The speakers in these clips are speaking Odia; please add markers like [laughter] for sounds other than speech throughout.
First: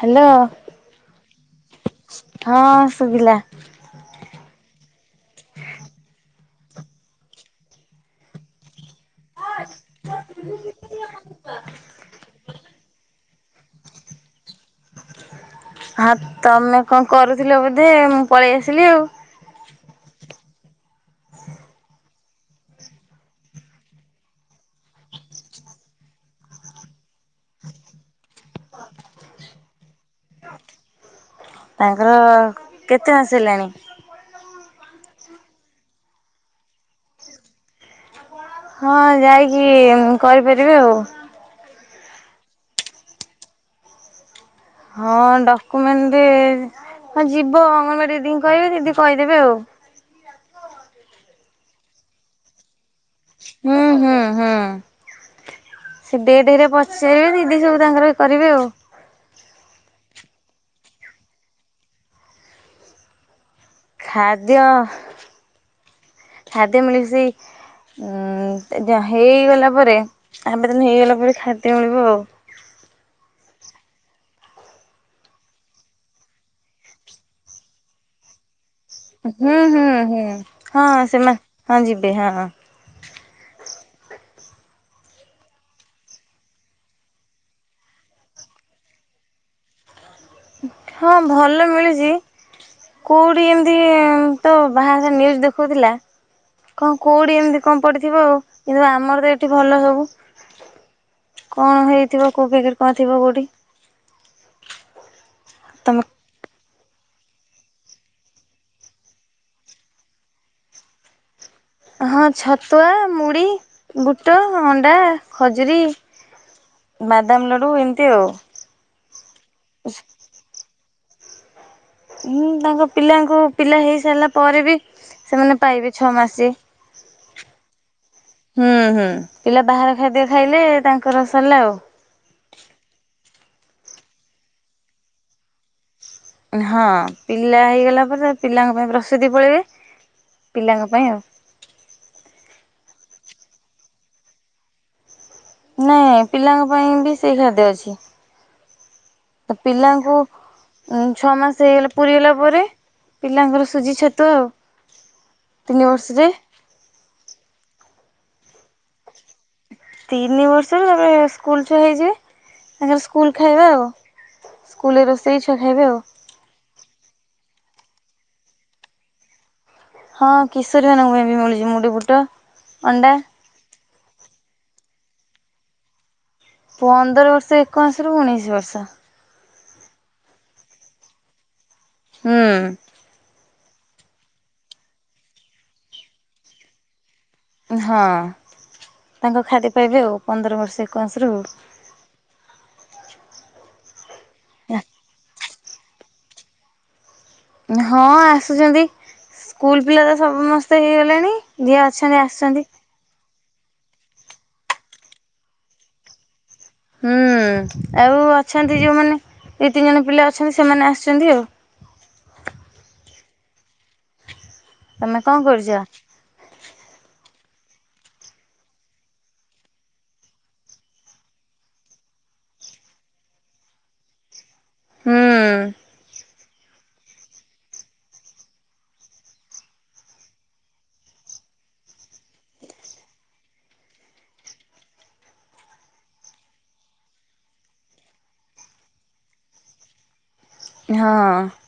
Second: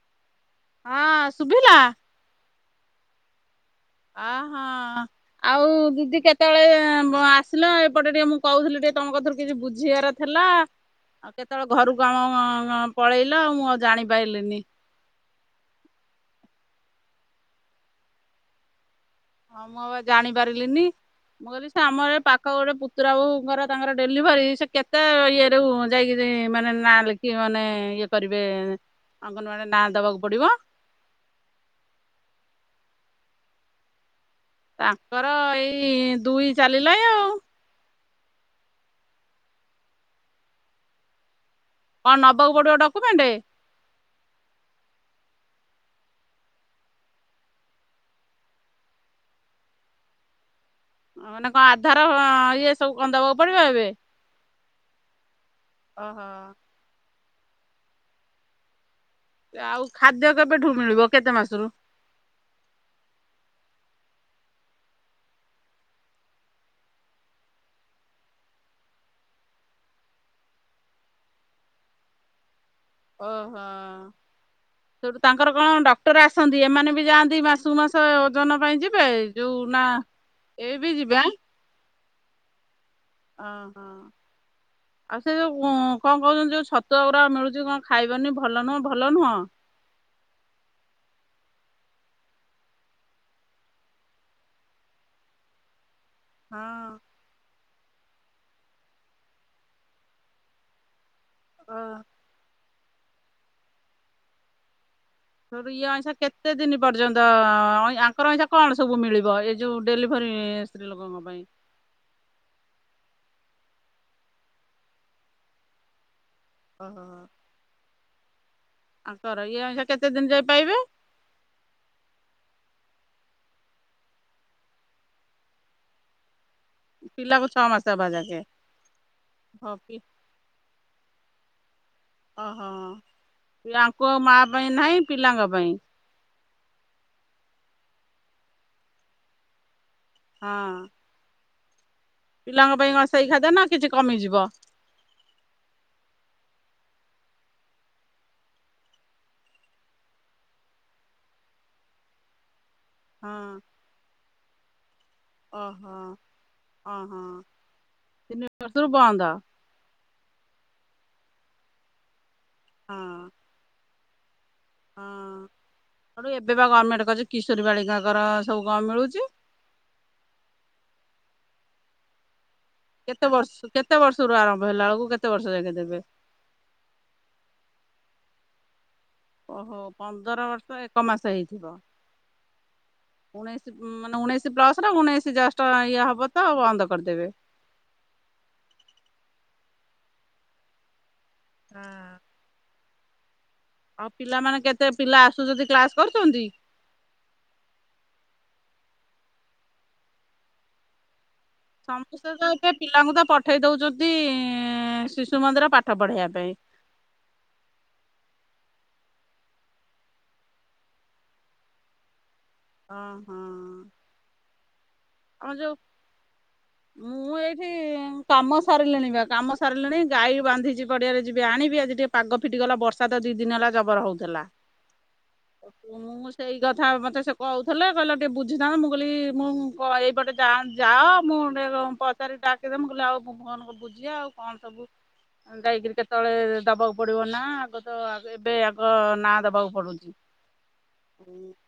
ହ୍ୟାଲୋ। ହଁ ସୁଭିଲା? ହଁ ଶୁଭିଲା। ଅ ହଁ। ଆଉ ଦିଦି କେତେବେଳେ ଆସିଲା ଏପଟେ ଟିକେ ମୁଁ କହୁଥିଲି ଟିକେ ତମ କଥରୁ କିଛି ବୁଝିବାର ଥିଲା ଆଉ କେତେବେଳେ ଘରୁକୁ ପଳେଇଲ ମୁଁ ଆଉ ଜାଣିପାଇଲିନି। ହଁ ତମେ କଣ କରୁଥିଲ ବୋଧେ ମୁଁ ପଳେଇ ଆସିଲି ଆଉ। ହଁ ମୁଁ ଆଉ ଜାଣି ପାରିଲିନି। ମୁଁ କହିଲି ସେ ଆମର ପାଖ ଗୋଟେ ପୁତୁରା ବୋହୁଙ୍କର ତାଙ୍କର ଡେଲିଭରି ସେ କେତେ ଇଏ। ଯୋଉ ଯାଇକିରି ମାନେ ନାଁ ଲେଖି ମାନେ ଇଏ କରିବେ। ଅଙ୍ଗନବାଡି ରେ ନାଁ ଦେବାକୁ ପଡ଼ିବ। ତାଙ୍କର କେତେ ମାସ ହେଲାଣି? ତାଙ୍କର ଏଇ ଦୁଇ ଚାଲିଲା ଆଉ। ହଁ ଯାଇକି କରିପାରିବେ ଆଉ। କଣ ନେବାକୁ ପଡ଼ିବ ଡକୁୟୁମେଣ୍ଟ? ହଁ ଡକୁ୍ୟୁମେଣ୍ଟ ହ ଯିବ ଅଙ୍ଗନବାଡ଼ି ଦିଦିି କହିବେ ଦିଦି କହିଦେବେ ଆଉ। ମାନେ କଣ ଆଧାର ଇଏ ସବୁ କଣ ଦବାକୁ ପଡିବ ହୁଁ ଏବେ। ହୁଁ ହୁଁ ସେ ଓହୋ। ଡିଏଡି ରେ ପଚାରିବେ ଦିଦି ସବୁ ତାଙ୍କର କରିବେ ଆଉ। ଆଉ ଖାଦ୍ୟ କେବେଠୁ ମିଳିବ କେତେ ମାସରୁ? ଖାଦ୍ୟ ଖାଦ୍ୟ ମିଳେ ସେଇ ଉଁ ହେଇଗଲା ପରେ ଆବେଦନ ହେଇଗଲା ପରେ ଖାଦ୍ୟ ମିଳିବ ଆଉ। ଓହୋ। ସେଠୁ ତାଙ୍କର କଣ ଡକ୍ଟର ଆସନ୍ତି ଏମାନେ ବି ଯାଆନ୍ତି ମାସକୁ ମାସ ଓଜନ ପାଇଁ ଯି ହୁଁ ହୁଁ ହୁଁ ହଁ ଯିବେ ଆଁ? ସେମାନେ ହଁ ଯିବେ ହଁ। ଅ ହଁ। ଆଉ ସେ ଯୋଉ କଣ କହୁଛନ୍ତି ଯୋଉ ଛତୁଆଗୁଡା ମିଳୁଛି କଣ ଖାଇବନି ଭଲ ନୁହଁ ଭଲ ନୁହଁ? ହଁ ଭଲ ମିଳୁଛି। କୋଉଠି ଏମିତି ତ ବାହାଘର ନ୍ୟୁଜ୍ ଦେଖୋଉଥିଲା ହଁ। କଣ କୋଉଠି ଏମିତି କଣ ପଡିଥିବ ଆଉ କିନ୍ତୁ ଆମର ତ ଏଠି ଭଲ ସବୁ। ଅ କଣ ହେଇଥିବ କୋଉ ପ୍ୟାକେଟ କଣ ଥିବ କୋଉଠି? ଇଏ ତମେ ଅଛ କେତେ ଦିନି ପର୍ଯ୍ୟନ୍ତ ଆଙ୍କର ଅଇନା କଣ ସବୁ ମିଳିବ ଏ ଯେଉଁ ଡେଲିଭରି ସ୍ତ୍ରୀ ଲୋକଙ୍କ ପାଇଁ? ହଁ ଛତୁଆ, ମୁଢ଼ି, ବୁଟ, ଅଣ୍ଡା, ଖଜୁରୀ। ଓହୋ। ବାଦାମ ଲଡୁ ଏମିତି ଆଉ। ଆଙ୍କର ଇଏ ଅଇନା କେତେ ଦିନ ଯାଇ ପାଇବେ? ହଁ ତାଙ୍କ ପିଲାଙ୍କୁ ପିଲା ହେଇସାରିଲା ପରେ ବି ସେମାନେ ପାଇବେ ଛଅ ମାସେ। ପିଲାକୁ ଛ ମାସ ହବା ଯାଙ୍କେ। ହୁଁ ହୁଁ ପିଲା ବାହାର ଖାଦ୍ୟ ଖାଇଲେ ତାଙ୍କର ସରିଲା ଆଉ। ଓହୋ ୟାଙ୍କୁ ଆଉ ମାଆ ପାଇଁ ନାହିଁ ପିଲାଙ୍କ ପାଇଁ? ହଁ ପିଲା ହେଇଗଲା ପରେ ପିଲାଙ୍କ ପାଇଁ ପ୍ରସ୍ତୁତି ପଳେଇବେ ହଁ ପିଲାଙ୍କ ପାଇଁ ଆଉ। ପିଲାଙ୍କ ପାଇଁ କଣ ସେଇ ଖାଦ୍ୟ ନା କିଛି କମିଯିବ? ନାଇଁ ପିଲାଙ୍କ ପାଇଁ ବି ସେଇ ଖାଦ୍ୟ ଅଛି। ପିଲାଙ୍କୁ ଛଅ ମାସ ହେଇଗଲା ପୁରୀ ହେଲା ପରେ ହଁ ପିଲାଙ୍କର ସୁଜି ଛତୁଆ ଆଉ। ତିନି ଓହୋ ବର୍ଷରେ ଓହୋ ସେ [unintelligible] ବନ୍ଦ? ତିନି ବର୍ଷରେ ତାପରେ ସ୍କୁଲ ଛୁଆ ହେଇଯିବେ ତାଙ୍କର ହଁ ସ୍କୁଲ ଖାଇବା ଆଉ। ସ୍କୁଲରେ ରୋଷେଇ ହଁ ଛୁଆ ଖାଇବେ ଆଉ। ସେଠୁ ଏବେ ବା ଗଭର୍ଣ୍ଣମେଣ୍ଟ କରିଛି କିଶୋର ବାଳିକାଙ୍କ ସବୁ କଣ ମିଳୁଛି? ହଁ କିଶୋରୀ ମାନଙ୍କ ପାଇଁ ବି ମିଳୁଛି ମୁଡି ବୁଟ। ଅଣ୍ଡା କେତେ ବର୍ଷରୁ କେତେ ବର୍ଷରୁ ଆରମ୍ଭ ହେଲା ବେଳକୁ କେତେ ବର୍ଷ ଯାକେ ଦେବେ? ପନ୍ଦର ବର୍ଷ ଏକ ମାସ ରୁ ଉଣେଇଶି ବର୍ଷ। ଓହୋ ପନ୍ଦର ବର୍ଷ ଏକ ମାସ ହେଇଥିବ। ହୁଁ। ଉଣେଇଶି ମାନେ ଉଣେଇଶି ପ୍ଲସ୍ ଉଣେଇଶି ଜଷ୍ଟ ଇଏ ହେବ ତ ବନ୍ଦ କରିଦେବେ। ହଁ ତାଙ୍କ ଖାଦ୍ୟ ପାଇବେ ଆଉ ପନ୍ଦର ବର୍ଷ ଏକମାସରୁ। ହଁ। ଆଉ ପିଲାମାନେ କେତେ ପିଲା ଆସୁଛନ୍ତି କ୍ଲାସ କରୁଛନ୍ତି? ହଁ ଆସୁଛନ୍ତି ସ୍କୁଲ ପିଲା ତ ସମସ୍ତେ ହେଇଗଲେଣି। ଯିଏ ଅଛନ୍ତି ସମସ୍ତେ ତ ଆସୁଛନ୍ତି। ଏବେ ପିଲାଙ୍କୁ ତ ପଠେଇ ଦଉଛନ୍ତି ଶିଶୁ ମନ୍ଦିର ପାଠ ପଢ଼େଇବା ପାଇଁ। ହୁଁ ଆଉ ଅଛନ୍ତି ଯେଉଁମାନେ ଦୁଇ ତିନି ଜଣ ପିଲା ଅଛନ୍ତି ସେମାନେ ଆସୁଛନ୍ତି ଆଉ। ଓ ହଁ। ତମେ କଣ କରୁଚ? ମୁଁ ମୁଁ ଏଇଠି କାମ ସାରିଲିଣି ବା କାମ ସାରିଲିଣି ଗାଈ ବାନ୍ଧିଚି ପଡିଆରେ ଯିବି ଆଣିବି। ଆଜି ଟିକେ ପାଗ ଫିଟିଗଲା ବର୍ଷା ତ ଦିଇ ଦିନି ହେଲା ଜବର ହୋଉଥେଲା। ହୁଁ। ମୁଁ ସେଇ କଥା ମୋତେ ସେ କ‌ଉଥିଲା କହିଲା ଟିକିଏ ବୁଝୁନ। ମୁଁ କହିଲି ମୁଁ କହି ଏଇପଟେ ଯାଅନ ଯାଅ। ମୁଁ ଗୋଟେ କ ପଚାରି ଡାକିଦେମି ମୁଁ କହିଲି ଆଉ କ ବୁଝିବା ଆ ଆଉ କଣ ସବୁ ହ ଯାଇକିରି କେତେବେଳେ ଦେବାକୁ ପଡିବ ନାଁ। ଆଗ ତ ଆଗ ଏବେ ଆଗ ନାଁ ଦବାକୁ ପଡୁଚି। ହଁ।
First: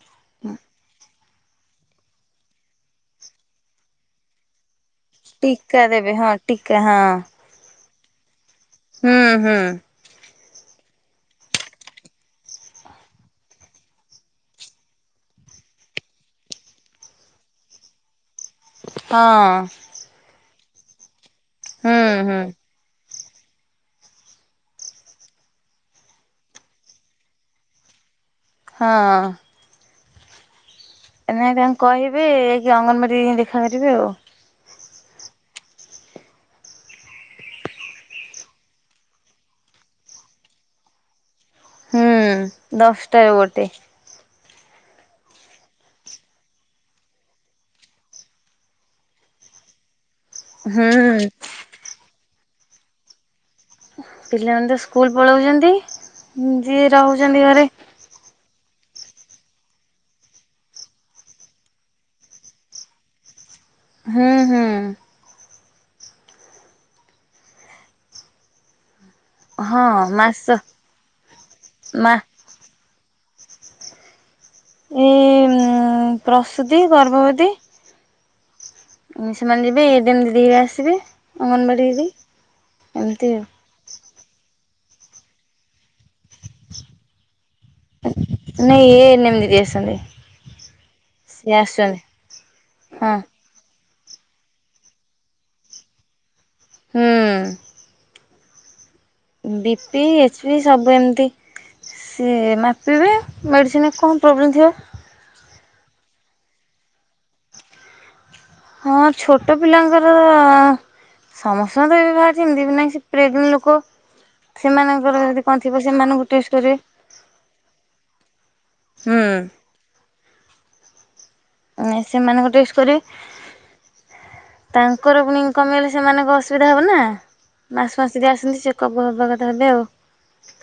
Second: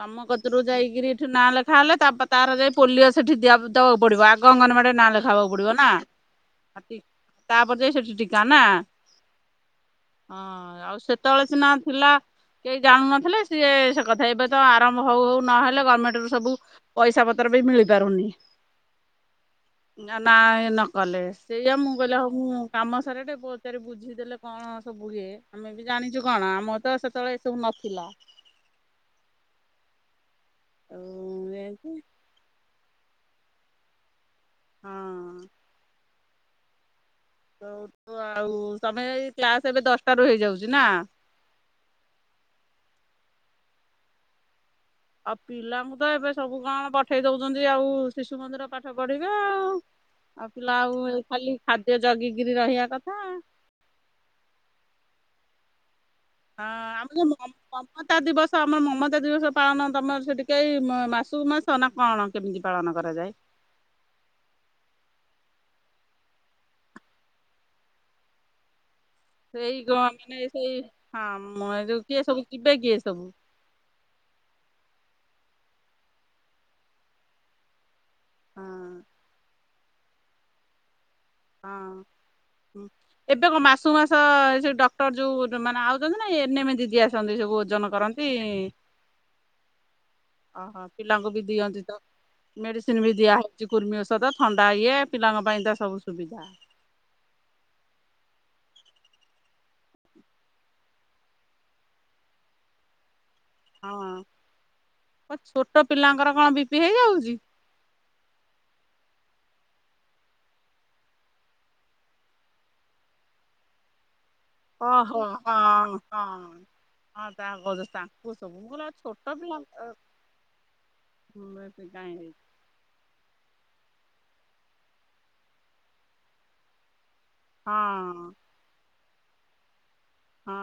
ତମ କତୁରୁ ଯାଇକିରି ଏଠି ନାଁ ଲେଖା ହେଲେ ତାପ ତାର ଯାଇ ପୋଲିଓ ସେଠି ଦିଆ ଦବାକୁ ପଡିବ ଆଗ ଅଙ୍ଗନମାଡି ନାଁ ଲେଖା ହବାକୁ ପଡିବ ଟିକା ନା ଦେବେ ହଁ ଟିକା ହାତୀ ହଁ। ତାପରେ ଯାଇ ସେଠି ଟିକା ନା? ହୁଁ ହୁଁ। ହଁ ଆଉ ସେତେବେଳେ ସିନା ଥିଲା କେହି ଜାଣୁ ନଥିଲେ ସିଏ ସେ କଥା ଏବେ ତ ଆରମ୍ଭ ହୋଉ ହୋଉ ନହେଲେ ଗମେଣ୍ଟରୁ ସବୁ ପଇଷା ପତର ବି ମିଳି ପାରୁନି। ହଁ। ନା ନାଁ ଏ ନ କଲେ। ସେଇଆ ମୁଁ ହୁଁ କଇଲି ଆଉ ହୁଁ ହୋଉ ମୁଁ କାମ ସାରିଲେ ପଚାରି ବୁଝିଦେଲେ କଣ ସବୁ ହୁଏ। ଆମେ ବି ଜାଣିଚୁ କଣ ଆମର ତ ସେତେବେଳେ ତୁମ୍ ନଥିଲା। ହଁ। ଆଉ ଏଇନାକେ ତାଙ୍କୁ ଏମିତି କହିବି କିି ଅଙ୍ଗନମାଡିରେ ଯାଇଙ୍କି [unintelligible] ଦେଖା କରିବେ ଆଉ। ହଁ। ହୋଉ ଆଉ ତମେ ଏଇ କ୍ଲାସ୍ ଏବେ ଦଶଟାରୁ ହେଇଯାଉଚି ନା? ହୁଁ ଦଶଟାରୁ ଗୋଟେ। ଆଉ ପିଲାଙ୍କୁ ତ ଏବେ ସବୁ କଣ ପଠେଇ ଦୋଉଚନ୍ତି ଆଉ ଶିଶୁ ମନ୍ଦିର ପାଠ ପଢିବେ ଆଉ। [inaudible] ଆଉ ପିଲାକୁ ଏଇ ହୁଁ। ଖାଲି ଖାଦ୍ୟ ଜଗିକିରି ରହିବା କଥା ଆ। ପିଲାମାନେ ତ ସ୍କୁଲ ପଳୋଉଚନ୍ତି। ଯିଏ ଆମ ରହୁଚନ୍ତି ଘରେ ମମତା ଦିବସ ଆମ ମମତା ଦିବସ ପାଳନ ତମର ସେଟି କେଇ ମା-ମାସୁକୁ ମାସ ନା କଣ କେମିତି ପାଳନ କରାଯାଏ? ହୁଁ ହୁଁ। ସେଇ ହଁ ଗମିନେ ମାସ ସେଇ ହଁ ମ ଯୋଉ ମା କିଏ ସବୁ ଯିବେ କିଏ ସବୁ? ଏ ଉଁ ପ୍ରସୂତି, ଗର୍ଭବତୀ। ହଁ। ଉଁ ସେମାନେ ଯିବେ ଏଡେନ୍ ଦିଦି ବି ଆସିବେ। ହଁ ଅଙ୍ଗନବାଡି ଦିଦି ହୁଁ ଏମିତି ଏବେ କଁ ଆଉ ମାସୁକୁ ମା ସ ସେ ଡକ୍ଟର ଯୋଉ ଦ ମାନେ ଆଉଚନ୍ତି ନା ଏ ନେ ମେ ଦିଦି ଆସନ୍ତି। ସବୁ ଓଜନ କର ନାଇଁ ଏ ଏନ୍ ଏମ୍ ଦିଦି ଆସନ୍ତି। ଓହୋ ପିଲାଙ୍କୁ ବି ସିଏ ଦିଅନ୍ତି ତ ଆସୁଛନ୍ତି ମେଡିସିନ୍ ବି ହଁ ଦିଆ ହୋ ଉଚି କୁର୍ମି ଓଷଦ ଥଣ୍ଡା ଇଏ ପିଲାଙ୍କ ପାଇଁ ତ ସବୁ ସୁବିଧା। ହୁଁ। ବି ପି ଏଚ୍ ପି ସବୁ ଏମିତି ସିଏ ମାପିବେ। ମେଡିସିନରେ କଣ ପ୍ରୋବ୍ଲେମ୍ ଥିବ। କଁ ଛୋଟ ପିଲାଙ୍କର କଣ ବି ପି ହେଇଯାଉଚି। ହଁ ଛୋଟ ପିଲାଙ୍କର ସମସ୍ତଙ୍କ ତ ଏବେ ବାହାରୁଚି ସେମିତି ବି ନାଇଁ ସିଏ ପ୍ରେଗ୍ନେଣ୍ଟ ଲୋକ। ସେମାନଙ୍କର ଓହୋ ଯଦି କଣ ଥିବ ହଁ ସେମାନଙ୍କୁ ହଁ। ଟେଷ୍ଟ କରିବେ ହଁ ତା କଉଚ ତାଙ୍କୁ ସବୁ ମୁଁ କଇଲି ଆଉ ଛୋଟ ହୁଁ ପିଲା କାହିଁ ନାଇଁ ହେଇଛି ସେମାନଙ୍କୁ ଟେଷ୍ଟ କରିବେ। ତାଙ୍କର ପୁଣି କମିଗଲେ ସେମାନଙ୍କ ଅସୁବିଧା ହେବ ନା? ମାସୁକୁ ମାସ ହଁ ଯିଏ ଆସନ୍ତି ଚେକଅପ ହବା କଥା ହେବେ ଆଉ ହଁ।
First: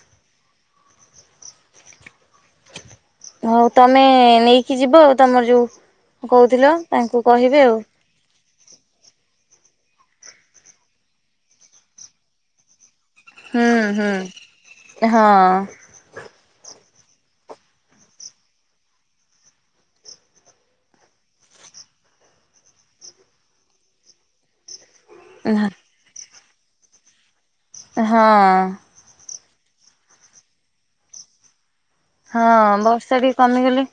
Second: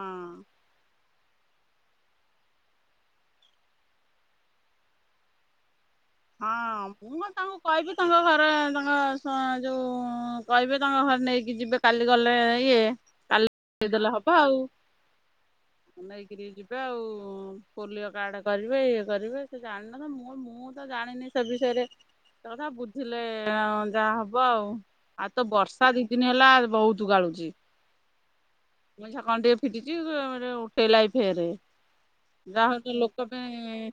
ହଉ ତମେ ନେଇକି ଯିବ ଆଉ ତମର ଯୋଉ କହୁଥିଲ ତାଙ୍କୁ କହିବେ ଆଉ ତମ ଘର ତା ସ୍ୱା ଯୋଉଁ କହିବେ ତାଙ୍କ ଘରେ ନେଇକି ଯିବେ କାଲି ଗଲେ ଇଏ କାଲି ହୁଁ ଦେଇଦେଲେ ହୁଁ ହବ ଆଉ ନେଇକିରି ଯିବେ ଆଉ ପୋଲିଓ କାର୍ଡ କରିବେ ଇଏ କରିବେ ସେ ଜାଣିନ ତ ମୋର୍ ମୋର୍ ତ ଜାଣିନି ସେ ବିଷୟରେ ଏତେ କଥା ବୁଝିଲେ ଅଁ ଯା ହବ ଆଉ ଆଉ ତ ହଁ ବର୍ଷା ଦି ଦିନ ହେଲା ବୋହୁତ ଗାଳୁଚି। ହଁ। ମୁଁ ଏଇଁଛା କଣ ଟିକେ ଫିଟିଚି ଫେରେ ଉଠେଇଲାଇଁ ଫେରେ। ଯା ହଉ ହଁ ଟିକେ ବର୍ଷା ଲୋକ କମିଗଲେ ପାଇଁ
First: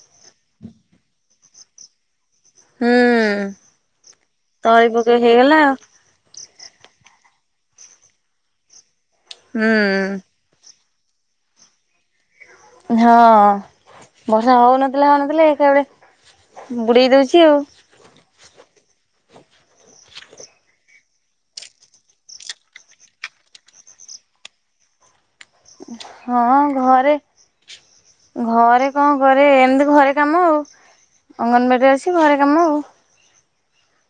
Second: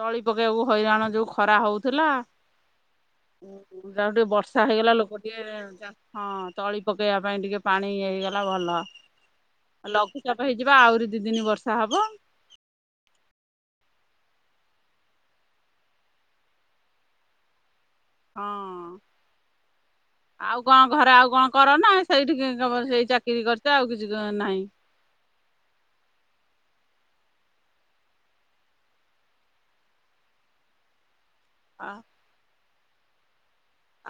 ତଳି ପକେଇଆକୁ ହଇରାଣ ଯୋଉ ଖରା ହଉଥିଲା। ହୁଁ ଉଁ ଯା ହଉ ଟିକେ ବର୍ଷା ତଳି ହେଇଗଲା ପକେଇ ଲୋକ ହେଇଗଲା ଟିକେ ଆଉ। ଚା ହଁ ତଳି ପକେଇବା ପାଇଁ ଟିକେ ପାଣି ହେଇଗଲା ଭଲ। ହୁଁ ଲଘୁଚାପ ହେଇଛିପା ଆହୁରି ଦି ଦିନି ବର୍ଷା ହବ। ହଁ ବର୍ଷା ହଉ ନଥିଲା ହଉ ନଥିଲା ଏକାବେଳେ ବୁଡେଇ ଦଉଚି ଆଉ। ହଁ। ଆଉ କଣ ଘରେ ଆଉ କଣ କର ନା ସେଇଠିକି ସେଇ ଚାକିରି କରିଚ ଆଉ କିଛି ନାହିଁ। ହଁ ଘରେ ଘରେ କଣ କରେ ଏମିତି ଘରେ କାମ ଆଉ ଅ ଅଙ୍ଗନବାଡିରେ ଅଛି ଘରେ କାମ ଆଉ।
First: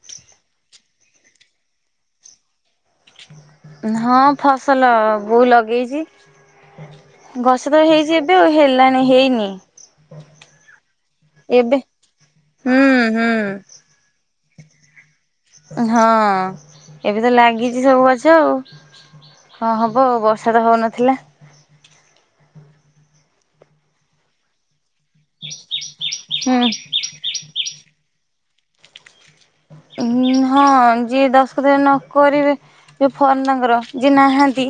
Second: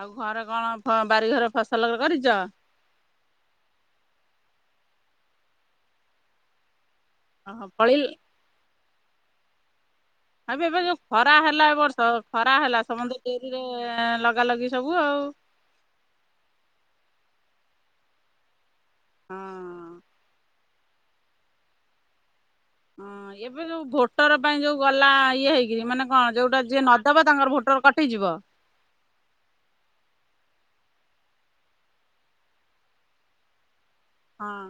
ଆଉ ଘରେ କଣ ଫ ବାରି ଘରେ ଫସଲ କରିଚ? ହଁ ଫସଲ ବୋଉ ଲଗେଇଚି ଓହୋ ଗଛ ତ ଫଳି ହେଇଚି ଏ ଏ ତ ହେଲାଣି ହେଇନି। ଏବେ ଏବେ ଯୋଉ ଖରା ହେଲା ଏ ଏବେ ବର୍ଷ ଖରା ହେଲା ହୁଁ ହୁଁ ସମସ୍ତେ ଲଗେଇ ଲଗା ଲଗି ସବୁ ଆଉ। ହଁ ଏବେ ତ ଲାଗିଚି ସବୁ ଗଛ ଆଉ ହଁ ହବ୍ ହବ ବର୍ଷା ତ ହଉନଥିଲା। ହଁ ଏବେ ଯୋଉ ଭୋଟର ପାଇଁ ଯୋଉ ଗଲା ଇଏ ହେଇକିରି ମାନେ କଣ ଯୋଉଟା ହୁଁ ଯିଏ ନ ଦବା ତାଙ୍କର ଭୋଟର କଟିଯିବ? ହଁ ଯିଏ ଦଶ କଥ ନ କରିବେ ଯ ଫୋନ୍ ତାଙ୍କର ଯିଏ ହଁ ନାହାନ୍ତି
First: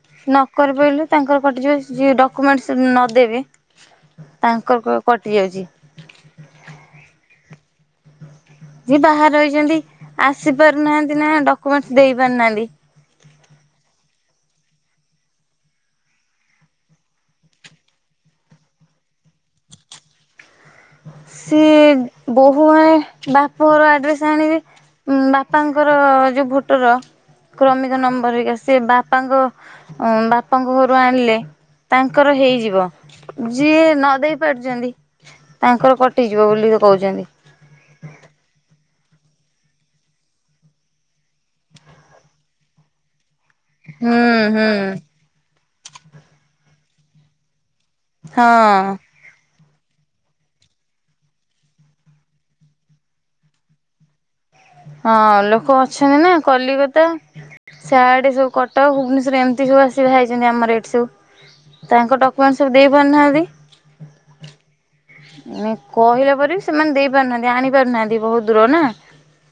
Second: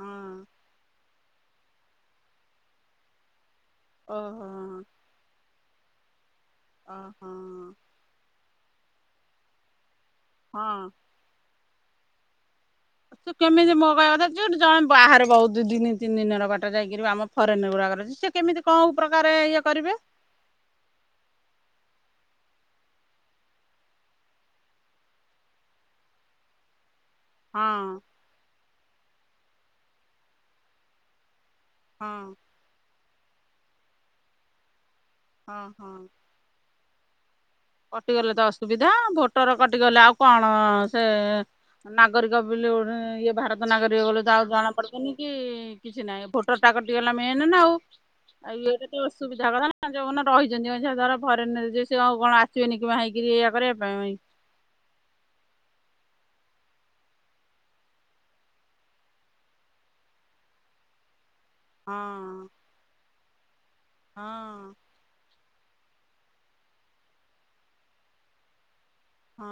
ହଁ କରିପାରିଲୁ ତାଙ୍କର କଟିଯିବ ଯିଏ ଡକ୍ୟୁମେଣ୍ଟ ନଦେବି ଓହୋ ତାଙ୍କର କଟି ଯାଉଚି। ଓହୋ। ଯିଏ ବାହାରେ ରହିଚନ୍ତି ଆସି ହଁ ପାରୁନାହାନ୍ତି ନା ଡକ୍ୟୁମେଣ୍ଟ୍ ଦେଇ ପାରୁନାହାନ୍ତି। ତୁ କେମିତି ମୋ କହିବା କଥା ଯେ ଜଣେ ବାହାରେ ବହୁତୁ ଦି -ଦି ତିନି ଦିନ ର ବାଟ ଯାଇକରି ଆମ ଫରେନ୍ ଗୁଡ଼ାକରେ ଅଛି। ସିଏ କେମିତି କଉ ପ୍ରକାର ଇଏ କରିବେ? ସିଏ ବୋହୂ ଆଣି ବାପଘର ଆଡ୍ରେସ୍ ଆଣିବେ। ଉଁ ବାପାଙ୍କର ଯୋଉ ଭୋଟର ହଁ କ୍ରମିକ ନମ୍ବର ହେରିକା ସେ ବାପାଙ୍କ ବାପାଙ୍କ ଘରୁ ଆଣିଲେ ହଁ ତାଙ୍କର ହେଇଯିବ ଯିଏ ନ ଦେଇ ପାରୁଚନ୍ତି ହଁ ତାଙ୍କର ହଁ କ ଟିଯିବ ବୋଲି ତ କହୁଚନ୍ତି। କଟିଗଲେ ତ ଅସୁବିଧା ଭୋଟର କଟିଗଲେ ଆଉ କଣ ସେ ନାଗରିକ ବେଲି ଗୋଟେ ଇଏ ଭାରତ ନାଗରିକ ବୋଲି ହୁଁ ତ ଆଉ ହୁଁ ଜଣା ପଡିବନି। କି କିଛି ନାହିଁ ଭୋଟର ଟା କଟିଗଲା ମେନ୍ ନା ଆଉ ହଁ ଇଏରେ ତ ସୁବିଧା କଥା ନା ଯଉମାନେ ରହିଚନ୍ତି ଯାହା ଫରେନ୍ ରେ ଚୁନି କି ବାହା ହେଇକିରି ଏଇଆ କରିବା ପାଇଁ ହଁ ଲୋକ ଅଛନ୍ତି ନା କଲିକତା ସିଆଡେ ସବୁ କଟକ ଭୁବନେଶ୍ୱରରେ ଏମିତି ସବୁ ଆସିବା ହେଇଚନ୍ତି ଆମର ଏଠି ସବୁ ତାଙ୍କ ହଁ ଡକ୍ୟୁମେଣ୍ଟ୍ ସବୁ ଦେଇପାରୁନାହାନ୍ତି। ହଁ। କହିଲା ପରେ ବି ସେମାନେ ଦେଇ ପାରୁନାହାନ୍ତି ଆଣି ପାରୁନାହାନ୍ତି ବହୁତ୍ ଦୂର ନା। ହଁ।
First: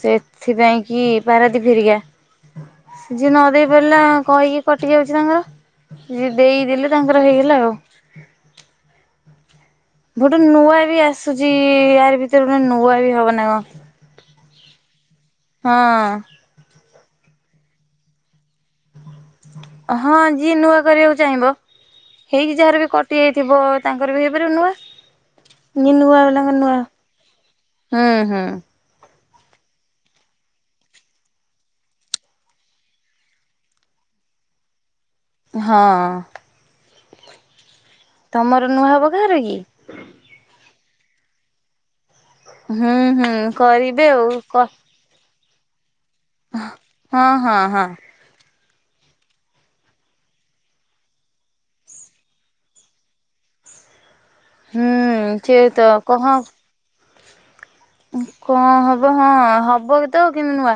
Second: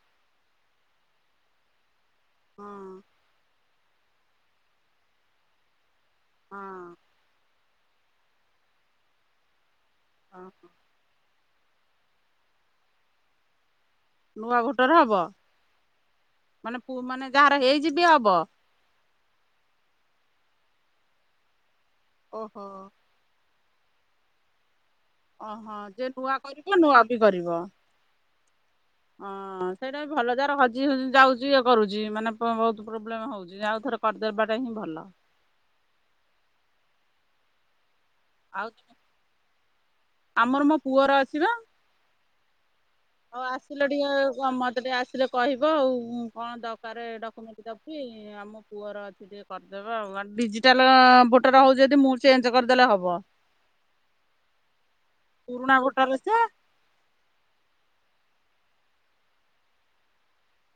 ସେଥିପାଇଁ କି ପାରାଦୀପ୍ ହେରିକା ହଁ। ଯିଏ ନ ଦେଇ ପାରିଲା କହିକି କଟି ଯାଉଚି ତାଙ୍କର ଯିଏ ଦେଇଦେଲେ ହଁ ତାଙ୍କର ହେଇଗଲା ଆଉ। ଗୋଟେ ହଁ ନୂଆ ବି ଆସୁଚି ୟାରି ଭିତରେ ଗୋଟେ ନୂଆ ବି ହବ ନା କଣ। ନୂଆ ଭୋଟର ହବ? ହଁ। ମାନେ ପୁ ମାନେ ଯାହାର ହେଇଚି ବି ହବ? ହଁ ଯିଏ ନୂଆ କରିବାକୁ ଚାହିଁବ ହେଇକି ଓହୋ ଯାହାର ବି କ ଟିଏ ଥିବ ତାଙ୍କର ବି ହେଇପାରିବ ନୂଆ। ଓହୋ ଯେ ନୂଆ କରିବ ନୂଆ ବି କରିବ। ହୁଁ ହୁଁ। ହଁ ସେଇଟା ବି ଭଲ ଯାର ହଜି ହେଇ ଯାଉଚି ଇଏ କରୁଚି ମାନେ ବହୁତ ପ୍ରୋବ୍ଲେମ୍ ହଉଚି ଯେ ଆଉଥରେ କରିଦେବାଟା ହିଁ ଭଲ। ହଁ। ତମର ଆଉ ନୂଆ ହେବ କାହାର କି? ଆମର ମୋ ପୁଅର ଅଛି ବା। ହୁଁ ହୁଁ ହଉ ଆସିଲ କରିବେ ଆଉ ଟିକେ କ ମତେ ଟିକେ ଆସିଲେ କହିବ ଆଉ କଣ ଦରକାର ହଁ ହଁ ଡକ୍ୟୁମେଣ୍ଟ ହଁ ଦେବି ଆମ ପୁଅର ଟିକେ କରିଦେବା ଆଉ ଡିଜିଟାଲ ଭୋଟର ହଉଛି ଯଦି ମୁଁ ଚେଞ୍ଜ କରିଦେଲେ ହବ। ହୁଁ ସେ ପୁରୁଣା ତ ଭୋଟର କହ ସେ କଣ ହବ ହଁ ହବ କେତ କିନ୍ତୁ ନୂଆ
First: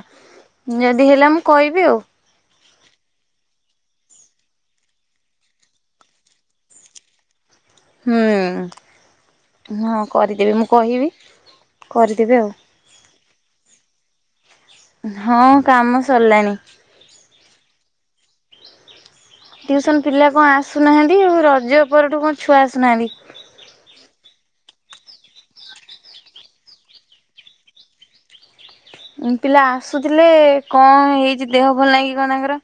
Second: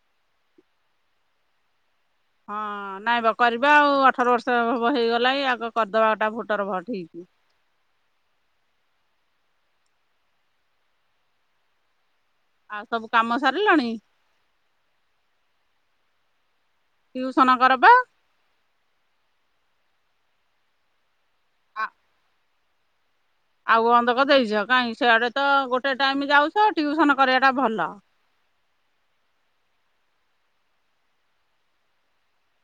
ଯଦି ହେଲା ମୁଁ କହିବି ଆଉ। ହଁ ନାଇଁ ବା କରିବା ଆଉ ଅଠର ବର୍ଷ ହେଇଗଲା ଆଗ କରିଦବାଟା ଭୋଟର ଭୋଟ ଠିକ୍। ହୁଁ ହଁ କରିଦେବି ମୁଁ କହିବି କରିଦେବି ଆଉ। ଆଉ ସବୁ କାମ ସାରିଲଣି? ହଁ କାମ ସରିଲାଣି। ଟିଉସନ କର ବା? ଟିଉସନ ପିଲା କଣ ଆସୁନାହାନ୍ତି ଆଉ ରଜ ପରଠୁ କଣ ଛୁଆ ଆସୁନାହାନ୍ତି। ଆଉ ଅନ୍ଧକ ଦେଇଛ କାଇହିଁ ସେଆଡେ ତ ଗୋଟେ ଟାଇମ ଯାଉଛ ଟିଉସନ କରିବା ଟା ଭଲ। ଉ ପିଲା ଆସୁଥିଲେ କଣ ହେଇଛି ଦେହ ଭଲ ନାଇ କନ ତାଙ୍କର।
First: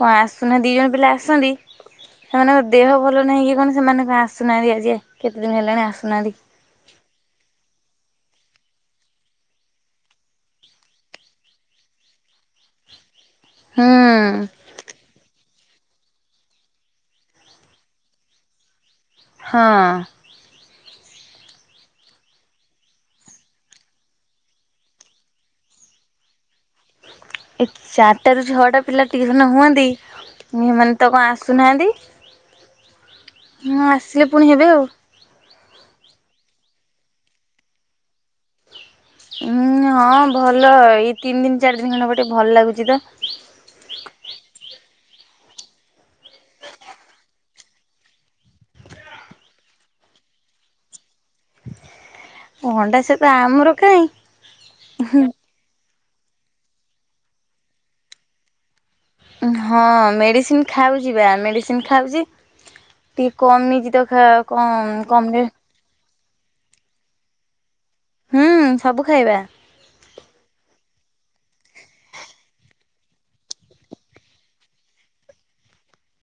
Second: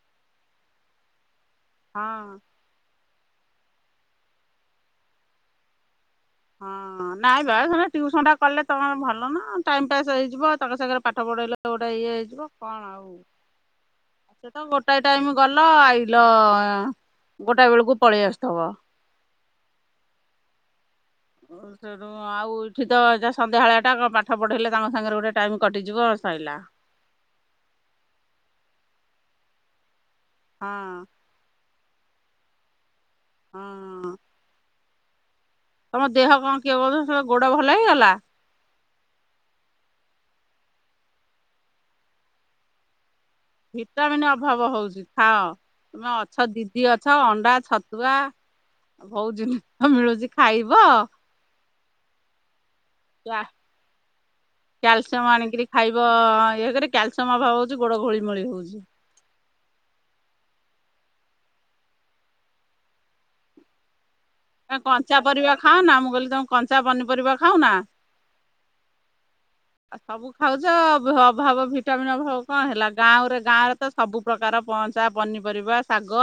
କଣ ଆସୁନା ଦି ଜଣ ପିଲା ଆସନ୍ତି। ହଁ ସେମାନଙ୍କ ଦେହ ଭଲ ନାହିଁ କି କଣ ସେମାନଙ୍କ ଆସୁନାହାନ୍ତି ଆଜି କେତେ ଦିନ ହେଲାଣି ଆସୁନାହାନ୍ତି। [inaudible] ହଁ ନାଇଁ ବା ଟ୍ୟୁସନ ଟା କଲେ ତମର ଭଲ ନା ଟାଇମ ପାସ୍ ହେଇଯିବ ତାଙ୍କ ସାଙ୍ଗରେ ପାଠ ପଢ଼େଇଲେ ଗୋଟେ ଇଏ ହେଇଯିବ କଣ ଆଉ ସେ ତ ହୁଁ ଗୋ ଗୋଟାଏ ଟାଇମ ଗଲ ଆଇଲ ଏଁ ଗୋଟାଏ ବେଳକୁ ପଳେଇ ଆସୁଥିବ? ହଁ। ଓ ସେ ଉଁ ଆଉ ଏଠି ତ ଏଟା ସନ୍ଧ୍ୟାଆଳିଟା କ ପାଠ ପଢ଼େଇଲେ ତାଙ୍କ ସାଙ୍ଗରେ ଗୋଟେ ଟାଇମ୍ କଟିଯିବ ସଇଲା। ଏ ଚାରିଟା ରୁ ଛଅଟା ପିଲା ଟିଉସନ ହୁଅନ୍ତି ଉଁ ହଁ ଏମାନେ ତ କଣ ଆସୁନାହାଁନ୍ତି ଉଁ ହଁ ଆସିବେ ପୁଣି ହେବେ ଆଉ। ତମ ଦେହ କଣ କିଏ କ ସେ ଗୋଡ ଭଲ ହେଇଗଲା? ଉଁ ହଁ ଭଲ ଏଇ ତିନି ଦିନି ଚାରି ଦିନି ଖଣ୍ଡେ ହବ ଟିକେ ଭଲ ଲାଗୁଛି ତ। ଭିଟାମିନ୍ ଅଭାବ ହଉଛି ଖାଅ। ତମେ ଅଛ ଦିଦି ଅଛ ଅଣ୍ଡା ଛତୁଆ ଭଉ ଜିନିଷ ମିଳୁଛି ଖାଇବ। ଅଣ୍ଡା ଛତୁଆ ଆମର କାଇଁ? କ୍ୟାଲସିୟମ ଆଣିକିରି ଖାଇବ ଇଏ କରି କ୍ୟାଲସିୟମ ଅଭାବ ହଉଛି ଗୋଡ ଘୋଳି ମୋଳି ହଉଛି। ହଁ ମେଡ଼ିସିନ ଖାଉଛି ବା ମେଡ଼ିସିନ ଖାଉଛି ଟିକେ କମିଛି ତ ଖା ତମେ କଞ୍ଚା ପରିବା ଖାଅ ନା ମୁଁ କହିଲି ତମେ କଞ୍ଚା ପନିପରିବା ଖାଉ ନା? ହୁଁ ସବୁ ଖାଇବା। ଆଉ ସବୁ ଖାଉଛ ଭ ଅଭାବ ଭିଟାମିନ ଅଭାବ କଣ ହେଲା ଗାଁଉ ରେ ଗାଁ ରେ ତ ସବୁ ପ୍ରକାର ପହଁଚା ପନିପରିବା ଶାଗ